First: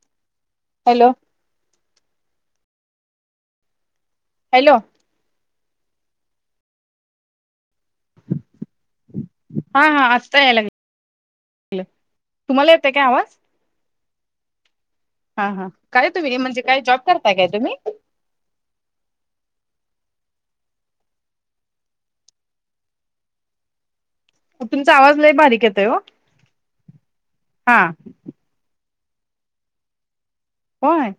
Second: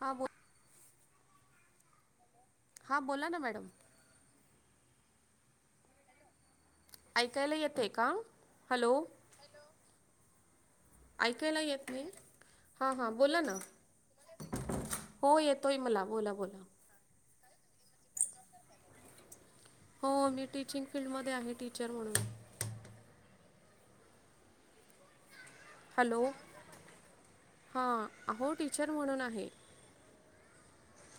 हां बोल. हॅलो. हां बोला ना मॅडम. हॅलो. ऐकायला येतं आहे का हॅलो. हा हा आत्ता यायला लागला. ऐकायला येत नाही तुम्हाला येतय हा काय हा आवाज बोला ना. हो हा हा येतोय मला काय बोला तुम्ही म्हणजे बोला काय जॉब करताय काय तुम्ही. हो मी टीचिंग फील्डमध्येध्ये आहे टीचर म्हणून. तुमचा आवाज नाही बारीक आहे. हॅलो हां अहो टीचर म्हणून आहे. होय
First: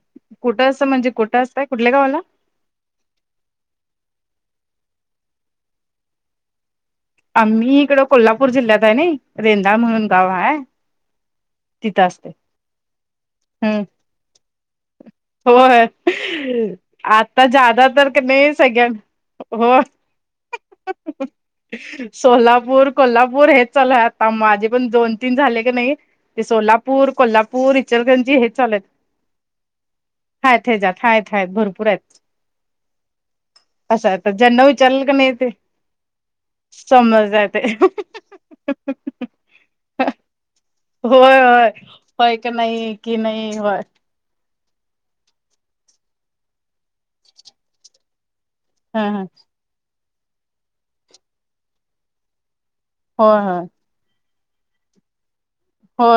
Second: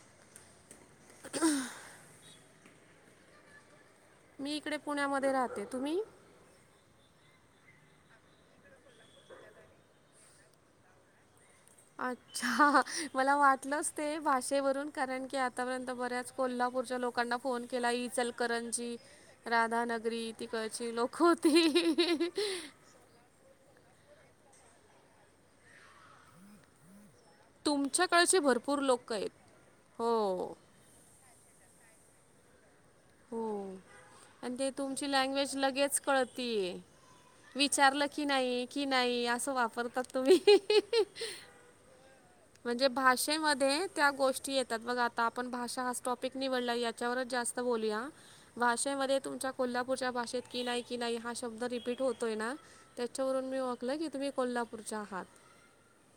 कुठं असं म्हणजे कुठं असतंय कुठल्या गावाला. मी इकडे पुण्यामध्ये राहते तुम्ही. आम्ही इकडं कोल्हापूर जिल्ह्यात आहे ना रेंदाळ म्हणून गाव हा. अच्छा मला हम् वाटलंच ते भाषेवरून. कारण की होय आतापर्यंत बऱ्याच कोल्हापूरच्या लोकांना आता फोन जादा केला तर क नाही सगळ्यां इचलकरंजी. हो राधानगरी ती कची लोक होती. सोलापूर कोल्हापूर हे चालय आता माझे पण दोन तीन झाले की नाही ते सोलापूर कोल्हापूर. पूर इचलगंजी हे चालेत. ओके. हाय हे जात हाय हाय भरपूर आहेत. हो असं आता आणि ज्यांना ते विचारलं तुमची का नाही ते लँग्वेज लगेच कळते समजतय ते. विचार. कि नाही की नाही असं वापरतात तुम्ही. होय हय. म्हणजे भाषेमध्ये त्या गोष्टी येतात बघ आ. आता आपण भाषा हा टॉपिक निवडला याच्यावरच जास्त बोलूया ह भाषेमध्ये ह तुमच्या. कोल्हापूरच्या भाषेत की नाही की नाही हा शब्द रिपीट होतोय ना होय त्याच्यावरून मी होय. शलं की तुम्ही कोल्हापूरच्या आहात. हो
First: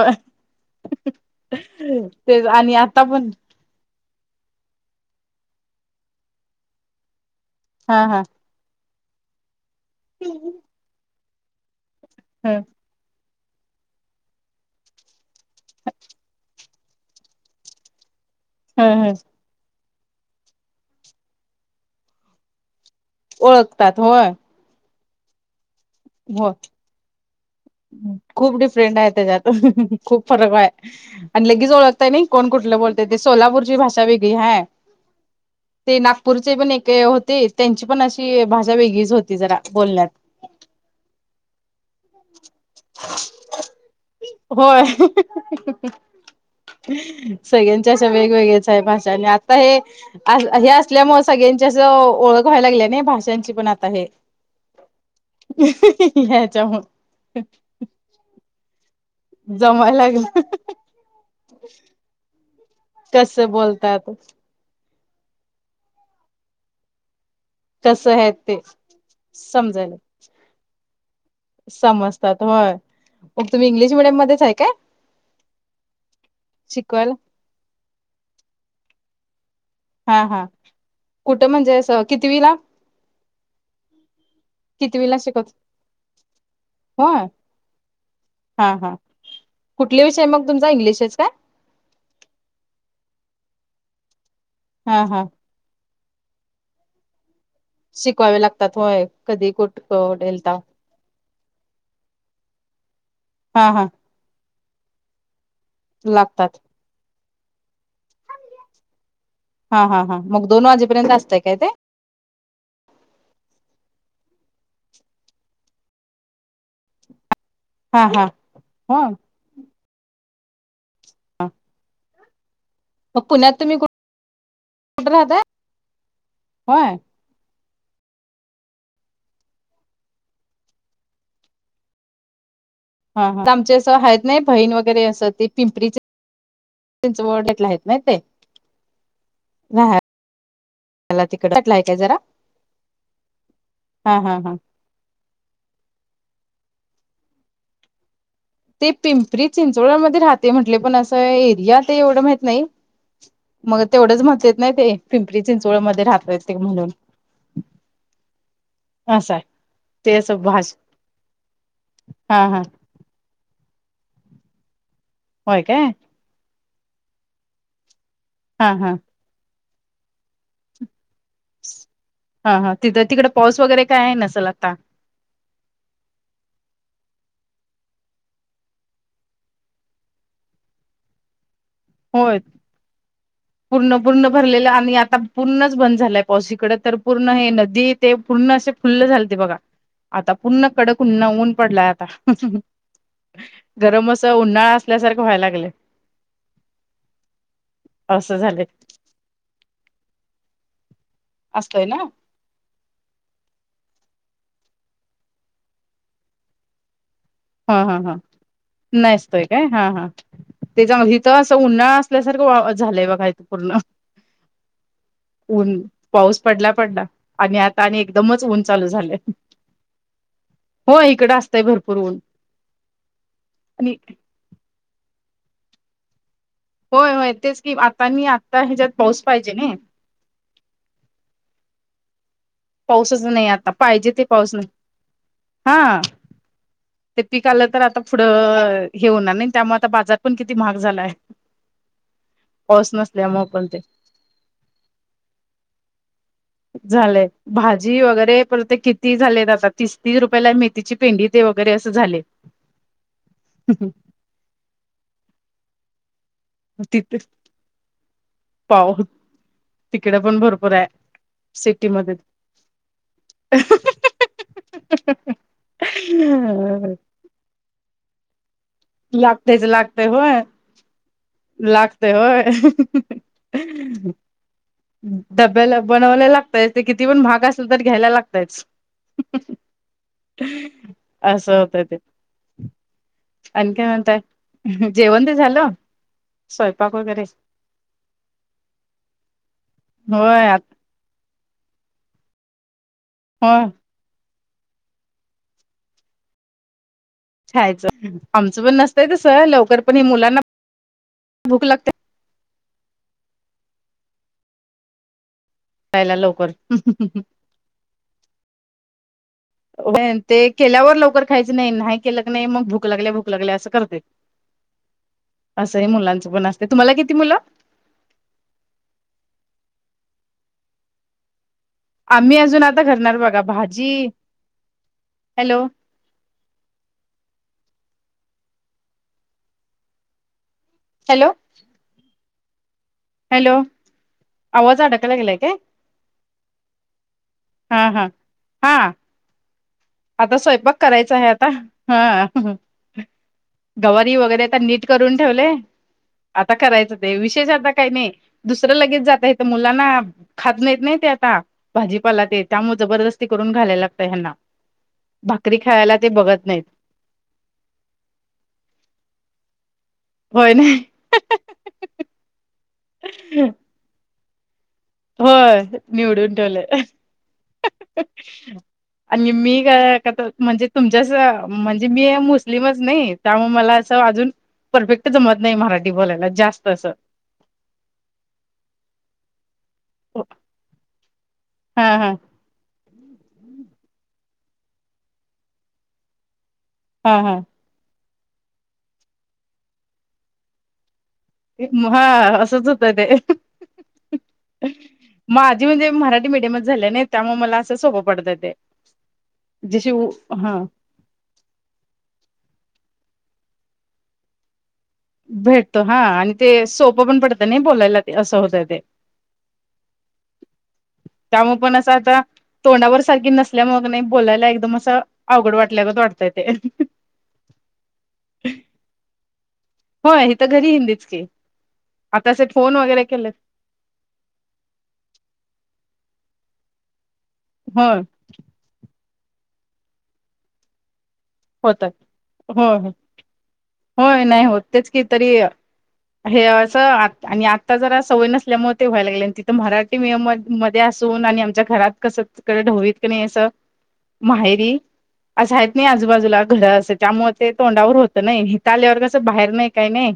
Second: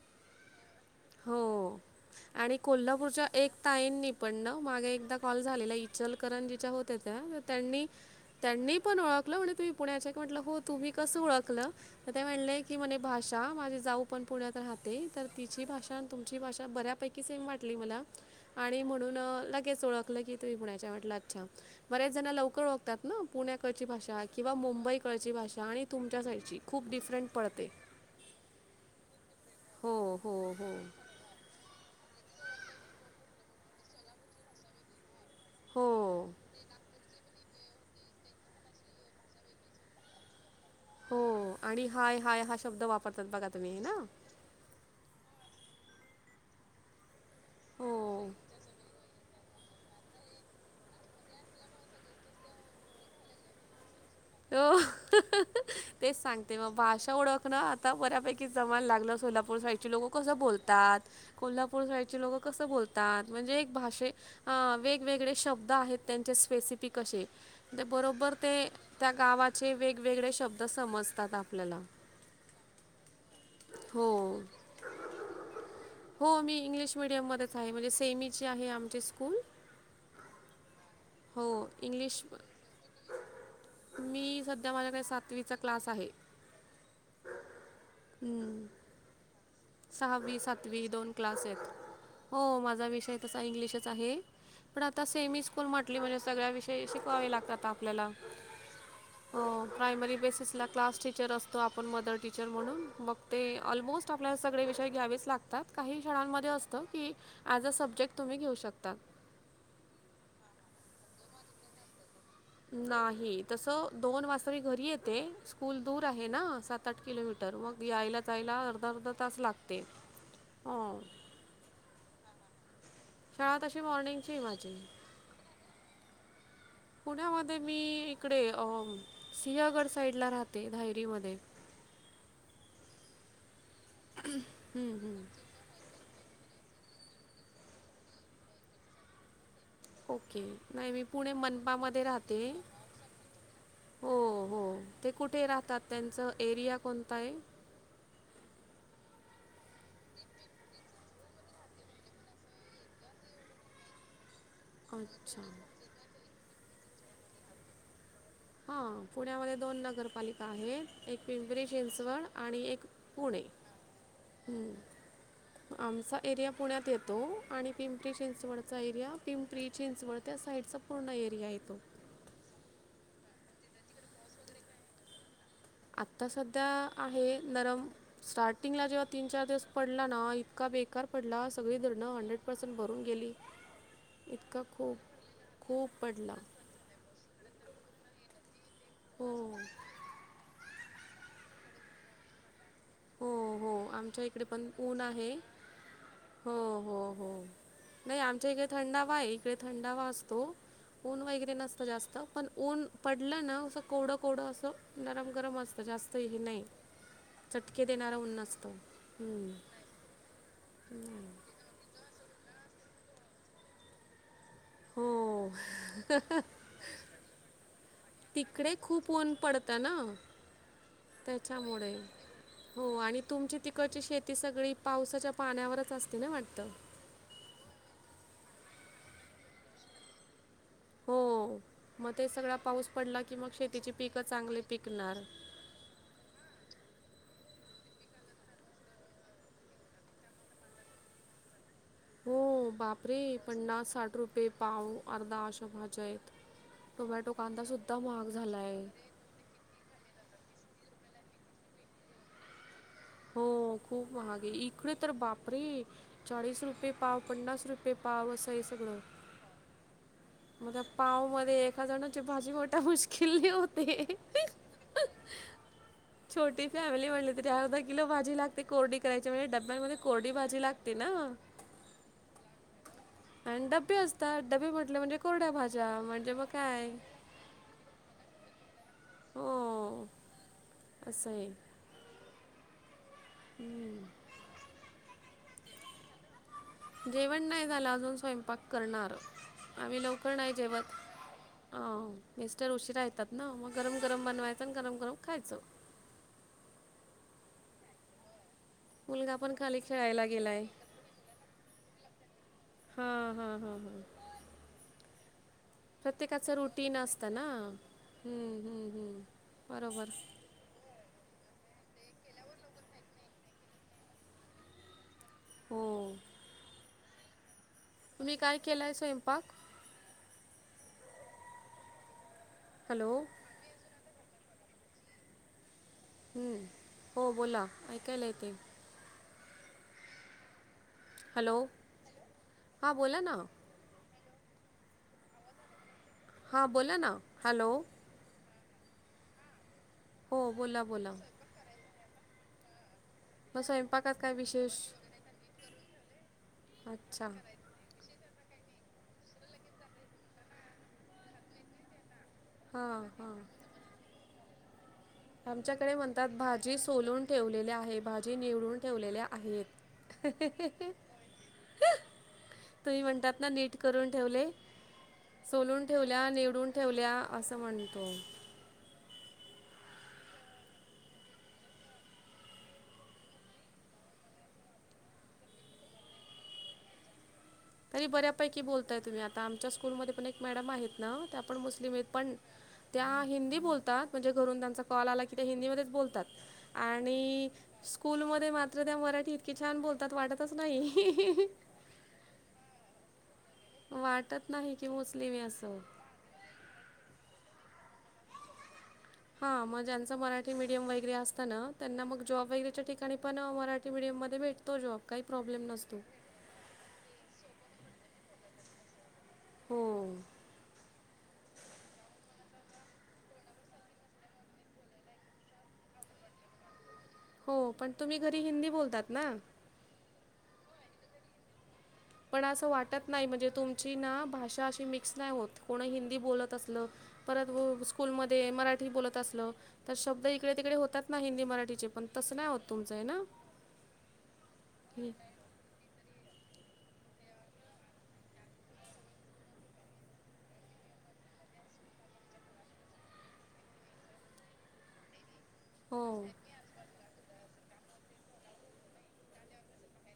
हो. तेच आणि आता पण ताईननी पणण मागे एकदा कॉल झालेला इचलकरन जिच्या होत्या त्या त्यांनी हा हा. त्यांनी पण ओळखलं म्हण तुम्ही पुण्याच्या क म्हटलं हो तुम्ही कसं ओळखलं तर ह म्हणय की भाष माझे जाऊ पण पुण्यात राहते तर तिची भाषा ब्यापै स वा म आणि ह ह म्हणूने ण्याटचछ बेच ज लवकर ळतात ना पुण्याची ओळखतात भाषा होय. किं मुंबई कळची भाषा आणि तुमच्या हो साईडची खूप िफरंट पळते खूप डिफरेंट आहे त्याच्यातून खूप हो, फरक आहे हो. आणि लगेच ओळखतय नाही कोण कुठलं बोलतय ते सोलापूरची भाषा वेगळी है ते हो. नागपूरचे पण एक होते त्यांची पण अशी भाषा वेगळीच होती जरा बोलण्यात हो आणि हाय हाय हा शब्द वापरतात बघा तुम्ही ना होय. सगळ्यांच्या हो अशा वेगवेगळ्याच आहे भाषा आणि. आ हे हे असल्यामुळे सगळ्यांची असं ओळख व्हाय लागली ना भाषांची पण आता हे हो तेच सांगते मग ह्याच्यामुळे भाषा ओळख ना आता बऱ्यापैकी जमाला लागलं सोलापूर साईडची जमायला लोकं कसं लागलं बोलतात कोल्हापूर साईडचे लोकं कसं बोलतात कसं म्हणजे एक भाषे बोलतात वेगवेगळे शब्द आहेत त्यांचे स्पेसिफिक असे ते कसं आहेत बरोबर ते त्या गावाचे समजायला वेगवेगळे शब्द समजतात आपल्याला समजतात होय मग तमही इंग्िश हो मिडडीयमध्येच आहे का हो मी इंग्लिश शिकवायला मिीडियम मध्येच आहे म्हणजे सेमीची आहे आमचे स्कूल हा हा कुठं हो म्हणजे अस इंग्लिश किती वला मी सध्या माझ्या काही सातवीचा क्लास आहे होय हा हा कुठले विषय सहावी मग तुमचा सातवी दोन इंग्लिशच काय क्लास आहेत हो माझा विषय तसा इंग्लिशच आहे पण हा आता हा सेमी स्कूल म आप म्हणजे सगळ्या विषय शिकवावे लागतात आप शिकवावे लागतात होय कधी कुठ प्रायमरी डेलता बेसिसला क्लास टीचर असतो आपण मदर टीचर म्हणून मग ते हा हा ऑलमोस्ट आपल्या सगळे विषय घ्यावेच लागतात काही शाळांमध्ये लागतात अस की ॲज अ सब्जेक्ट तुम्ही घेऊ शकतात हा हा हां मग दोन वाजेपर्यंत असतंय काय ते नाही तस दोन वाजता मी घरी येते स्कूल दूर आहे ना सात आठ किलोमीटर मग मी हा यायला हा जायला अर्धा हो. अर्धा तास लागते हो हा शळ तशी मॉर्निंगची हिमाच कुठे राहताय? होय पुण्यामध्ये मी इकडे अ सिहगड साईड ला राहते धायरी मध्ये हा आमचे अस आहेत नाही बहीण वगैरे असं ती पिंपरीचे त्यां वर्डेतला आहेत ना ते राहायला ओके नाही मी पुणे तिकड आहे काय मनपामध्ये जरा. राहते हो हा हा हा. हो ते कुठे राहतात त्यांचं एरिया कोणता आहे ते पिंपरी चिंचवडमध्येध्ये राहते म्हटले पण असं एरिया ते एवढं माहत नाही मग तेवढंच म्हटलेेत नाही ते अच्छा पिंपरी चिंचवड मध्ये राह ते म्हणून हा असं आहे पुण्यामध्ये दोन ते असं नगरपालिका भाष आहेत एक पिंपरी चिंचवड हा हा आणि एक पुणे होय काय आमचा एरिया पुण्यात येतो आणि पिंपरी हा चिंचवडचा हा. एरिया पिंपरी चिंचवड त्या साईडचा पूर्ण एरिया येतो हा हा तिथं तिकडडे पाऊस वगैरे काय आहे नसेल आता आता सध्या आहे नरम स्टार्टिंग ला जेव्हा तीन चार दिवस पडला ना इतका बेकार पडला सगळी दड न हंड्रेड होय पर्सेंट भरून गेली पूर्ण पूर्ण इतका भरलेलं आणि खूप आता पूर्णच खूप बंद झालंय पडला पावसकडे तर पूर्ण हे नदी ते पूर्ण अस खुल्ल झाल हो ते बघा आता पुूर्ण कडकन नऊन पडलाय आता हो हो गरम आमच्या असं इकडे पण उन्हाळा ऊन असल्यासारखं आहे व्हायला लागलंय हो हो हो नाही असं आमच्या झालंय इकडे थंडावा आहे इकडे थंडावा असतो ऊन वगैरे नसतं असतोय ना जास्त पण ऊन पडलं ना असं कोवडं कोवडं असं गरम गरम असतं जास्त हे नाही हा चटके हा हा देणारं ऊन नसतं नाहीसतय हम्म. काय हा हा त्याच्यामध्ये हथ उन्हाळा असल्यासारखं वा झालंय ब काही पूर्ण हो ऊन पाऊस पडला पडला आणि आता आणि एकदमच ऊन तिकडे चालू खूप झाले ऊन पडतं ना हो इकडं असतंय त्याच्यामुळे भरपूर ऊन हो आणि तुमची आणि तिकडची शेती सगळी पावसाच्या पाण्यावरच असते ना वाटतं होय होय तेच की आता आणि आता ह्याच्यात पाऊस पाहिजे न हो मग ते सगळा पाऊस पडला पाऊसच की नाही मग आता शेतीची पाहिजे पीक ते पाऊस चांगली नाही पिकणार हा ते पीिक आलं तर आता पुढं हे होणार नाही त्यामुळे आता बाजार पण किती महाग झालाय [unintelligible] हो पाऊस बापरे नसल्यामुळे पण ते पन्नास साठ रुपये पाऊ अर्ध्या अशा भाज्या आहेत झालंय टोमॅटो कांदा सुद्धा भाजी महाग वगैरे झाला पण ते आहे किती झाले आता तीस तीस रुपयाला मेथीची पेंडी ते वगैरे असं झाले हो खूप महाग आहे इकडे तर बापरे चचाळीस रुपये पाव तिथे पं्नास रुपये पाव वसई पाव सळो तिकडे पण भर म पाव मध्ये एखा जणाची भाजी मोठ्या मुश्किल होते ह छोटी फॅमिली म्हणली तरी अर्धा किलो भाजी लागते ते कोरडी करायची म्हणजे लागतयच डब्यांमध्ये कोरडी भाजी लागते ना लागते होय आणि डबे असतात डबे म्हटले म्हणजे कोरड्या डबब्याला भाज्या बनवला म्हणजे मग लाग काय किती पण भाग अस र घ्यायला लागतयच हो. असं होत ते आणि काय म्हणताय जेवण ते झालं स्व जेवण नाही झालं अजून स्वयंपाक करणार आम्ही लवकर नाही होय जेवत अ मिेस्टर उशीराहतात ना होय मग गरम गरम बनवायचं आणि गरम गरम खायचं छयचं आमचं पण नसतय तस मुलगा लवकर खाली पण ह खेळायला मुलांना गेलाय. भूक लागते हा हा हा हा खायला लवकर प्रत्येकाचं रुटीन असतं नाम्मम्म्म ते केल्यावर लवकर खायच नाही नाही केलं क नाही मग भूक लागल्या भूक लागल्या असं करते असंही हो. मुलांचं पण असते तुम्हाला किती मुलं तुम्ही काय केलंय स्वयंपाक आम्ही अजून आता हॅलो घरणार बघा भाजी हॅलो हो बोला ऐकायला येते हॅलो हॅलो हां बोला ना हॅलो आवाज अडाकायला गेलाय का हां बोला ना हॅलो हा आता हो स्वयंपाक बोला बोला करायचा आहे आता हा मग स्वयंपाकात गवारी काय वगैरे आता विशेष नीट करून ठेवले आता करायचं ते अच्छा विशेष आता काही नाही दुसरं लगेच जात आहे तर मुलांना खात नाही येत नाही ते आता भाजीपालातेत त्यामुळे हां जबरदस्ती हां करून घालायला लागत ह्यांना भाकरी आमच्याकडे खायला ते म्हणतात बघत नाहीत भाजी सोलून ठेवलेले आहे भाजी निवडून ठेवलेल्या आहेत होय नाही तुम्ही म्हणतात ना नीट करून ठेवले होय सोलून ठेवल्या ठेवलंय निवडून ठेवल्या असं म्हणतो आणि मी काय का म्हणजे तुमच्याच म्हणजे मी मुस्लिमच नाही त्यामुळे मला असं अजून परफेक्ट जमत नाही मराठी बोलायला जास्त अस तरी बऱ्यापैकी बोलताय तुम्ही आता आमच्या स्कूलमध्ये पण एक मॅडम आहेत ना आपण हा मुस्लिम येत हा पण त्या हिंदी बोलतात म्हणजे घरून त्यांचा कॉल आला की त्या हिंदीमध्येच बोलतात हा हा आणि स्कूलमध्ये मात्र त्या मराठी इतकी छान बोलतात वाटतच नाही हा असंच होतं ते वाटत नाही की मुस्लिम आहे माझी असं म्हणजे मराठी मीडियमच झाल्या नाही त्यामुळे मला असं सोपं पडतं ते हा मग जशी ज्यांचं मराठी हा मिीडयम वगैरे असत त्यांना मग जॉब वगैरेच्या ठिकाणी पण मराठी मिीडियम मध्ये भेटतो जॉब काही प्रॉब्लेम भेटतो हा नसतो आणि ते सोपं पण पडतं नाही बोलायला ते असं होतय ते हो त्यामुळे पण असं आता तोंडावर सारखी नसल्या मग नाही बोलायला एकदम असं अवघड वाटल्यागत वाटतय ते हो पण तुम्ही घरी हिंदी बोलतात ना हो आहे तर घरी हिंदीच के पण असं वाटत नाही म्हणजे तुम ना भाषा अशी मिक्स नाही होत कोण हिंदी बोलत असलं पर होय स्कूलमध्ये ते मराठी बोलत असलं तर शब्द इकडे तिकडे होतात नाही हिंदी मराठीचे होतात. पण तसं नाही आत होय तुमचं आहे ना होय नाही होतेच की हे- तरी हे असं आणि आत्ता जरा सवय नसल्यामुळे ते व्हायला लागले आणि तिथं मराठी मियम मध्ये असून आणि आमच्या घरात कस क ढववीत क नाही असं माहेरी अस आहेत नाही हो आजूबाजूला घर असं त्यामुळे ते तोंडावर होत नाही हिता आल्यावर कसं बाहेर नाही काही नाही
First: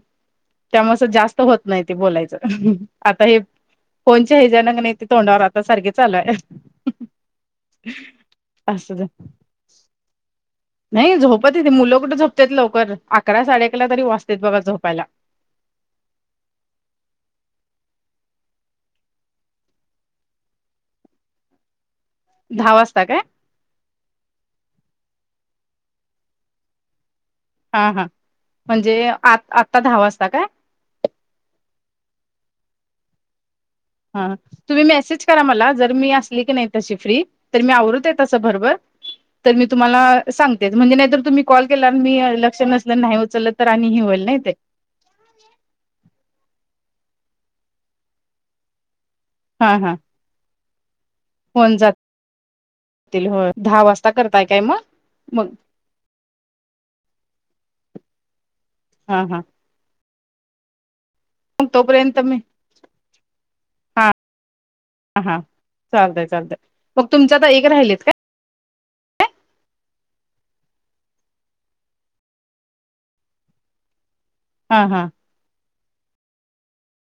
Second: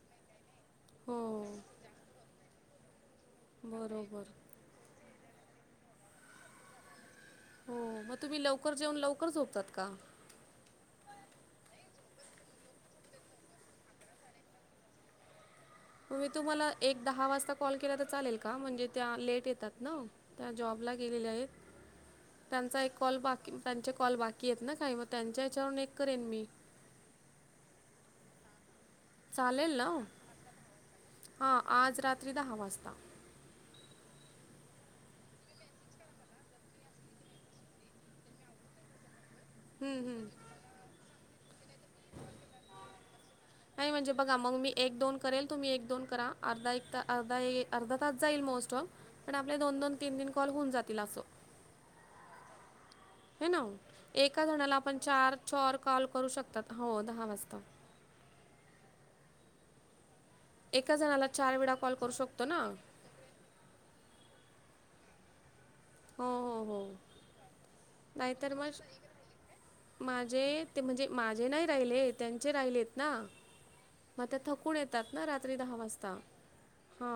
त्यामुळेस जास्त हो होत नाही ते बोलायचं आता हे बरोबर कोणच्या नक नाही ते तोंडावर आता सारखे चालूय हो मग तुम्ही लवकर जेऊन लवकर झोपतात का नाही झोपत येते मुलं कुठं झोपतेत लवकर अकरा साडे अकला तरी वाचते बघा झोपायला मी तुम्हाला एक दहा वाजता कॉल केला तर चालेल का म्हणजे त्या लेट येतात ना त्या जॉबला गेलेल्या आहेत [unintelligible] त्यांचा एक कॉल काय बाकी त्यांचे कॉल बाकी आहेत ना काही मग त्यांच्या हच्यावरून एक करेन मी हा हा म्हणजे आ चालेल आत्ता ना दहा वाजता काय हा आज रात्री दहा वाजता हा तुम्ही मेसेज करा मला जर मी असली की नाही तशी फ्री तर मी आवरत आहे तसं बरोबर तर मी तुम्हाला हम्म हम्म. सांगतेच म्हणजे नाहीर तुम्ही कॉल केला मी अस नाही उचललं तर आणिही म्हणजे होईल बघा नाही ते मग मी एक दोन करेल तुम्ही एक दोन करा अर्धा एक अर्ा अर्धा तास जाईल मोस्ट ऑफ पण आपले दोन दोन तीन तीन कॉल होऊनातील असं होन जात हे ना एका करताय काय जणाला मग आपण चार मग चर कॉल करू शकतात हो दहा वाजता हा हा एका जणाला चार मग वेळा कॉल करू तोपर्यंत मी शकतो ना हा हा हो चालतंय चालतंय हो हो मग तुमच तर एक राहिलेच काय नाहीतर मग माझे ते म्हणजे माझे नाही राहिले त्यांचे राहिलेत ना मग त्या थकून हा येतात, हा ना रात्री दहा वाजता हा.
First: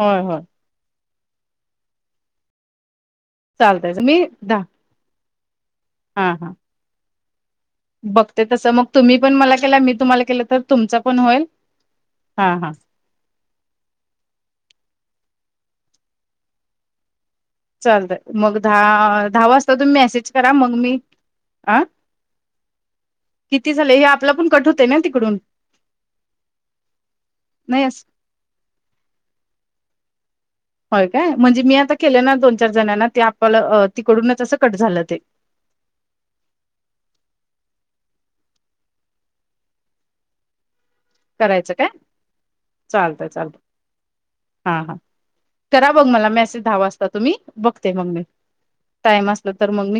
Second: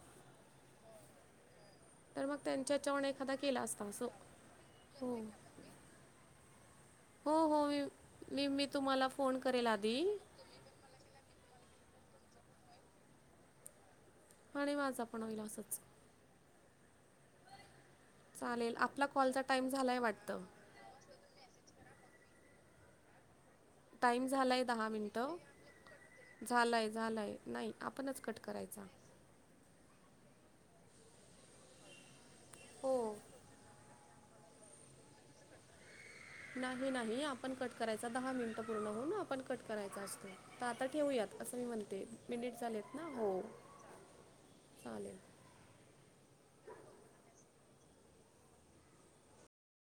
होय होय. तर मग त्यांच्या ह्याच्यावन एखादा केला असता, चालतय सो मी द हो हा हा. हो हो [unintelligible] बघते तस मी मग तुम्हाला तुम्ही, पण फोन मला करेल केला मी आधी तुम्हाला केला, तर तुमच पण होईल हा हां. आणि माझा पण होईल असंच. चालतंय मग चालेल आपला दहा कॉलचा दहा टाईम वाजता तुम्ही झालाय मेसेज वाटतं करा, मग मी आं. टाइम झालाय, दहा मिनिटं. झालायं झालायं नाही, आपणच कट करायचा. होय, काय म्हणजे, मी आता केले ना दोन चार हो जणांना ते आपल्याला तिकडूनच असं कट झालं ते. नाही नाही आपण कट करायचा दहा मिनिटं पूर्ण होऊन, आपण कट करायचा असतो. तर आता ठेवूयात असं मी करायचं काय म्हणते, मिनिट झालेत ना चालतय हो चालतय हा हा चालेल. करा बघ मला मेसेज दहा वाजता तुम्ही, बघते मग मी टाइम असला तर मग मी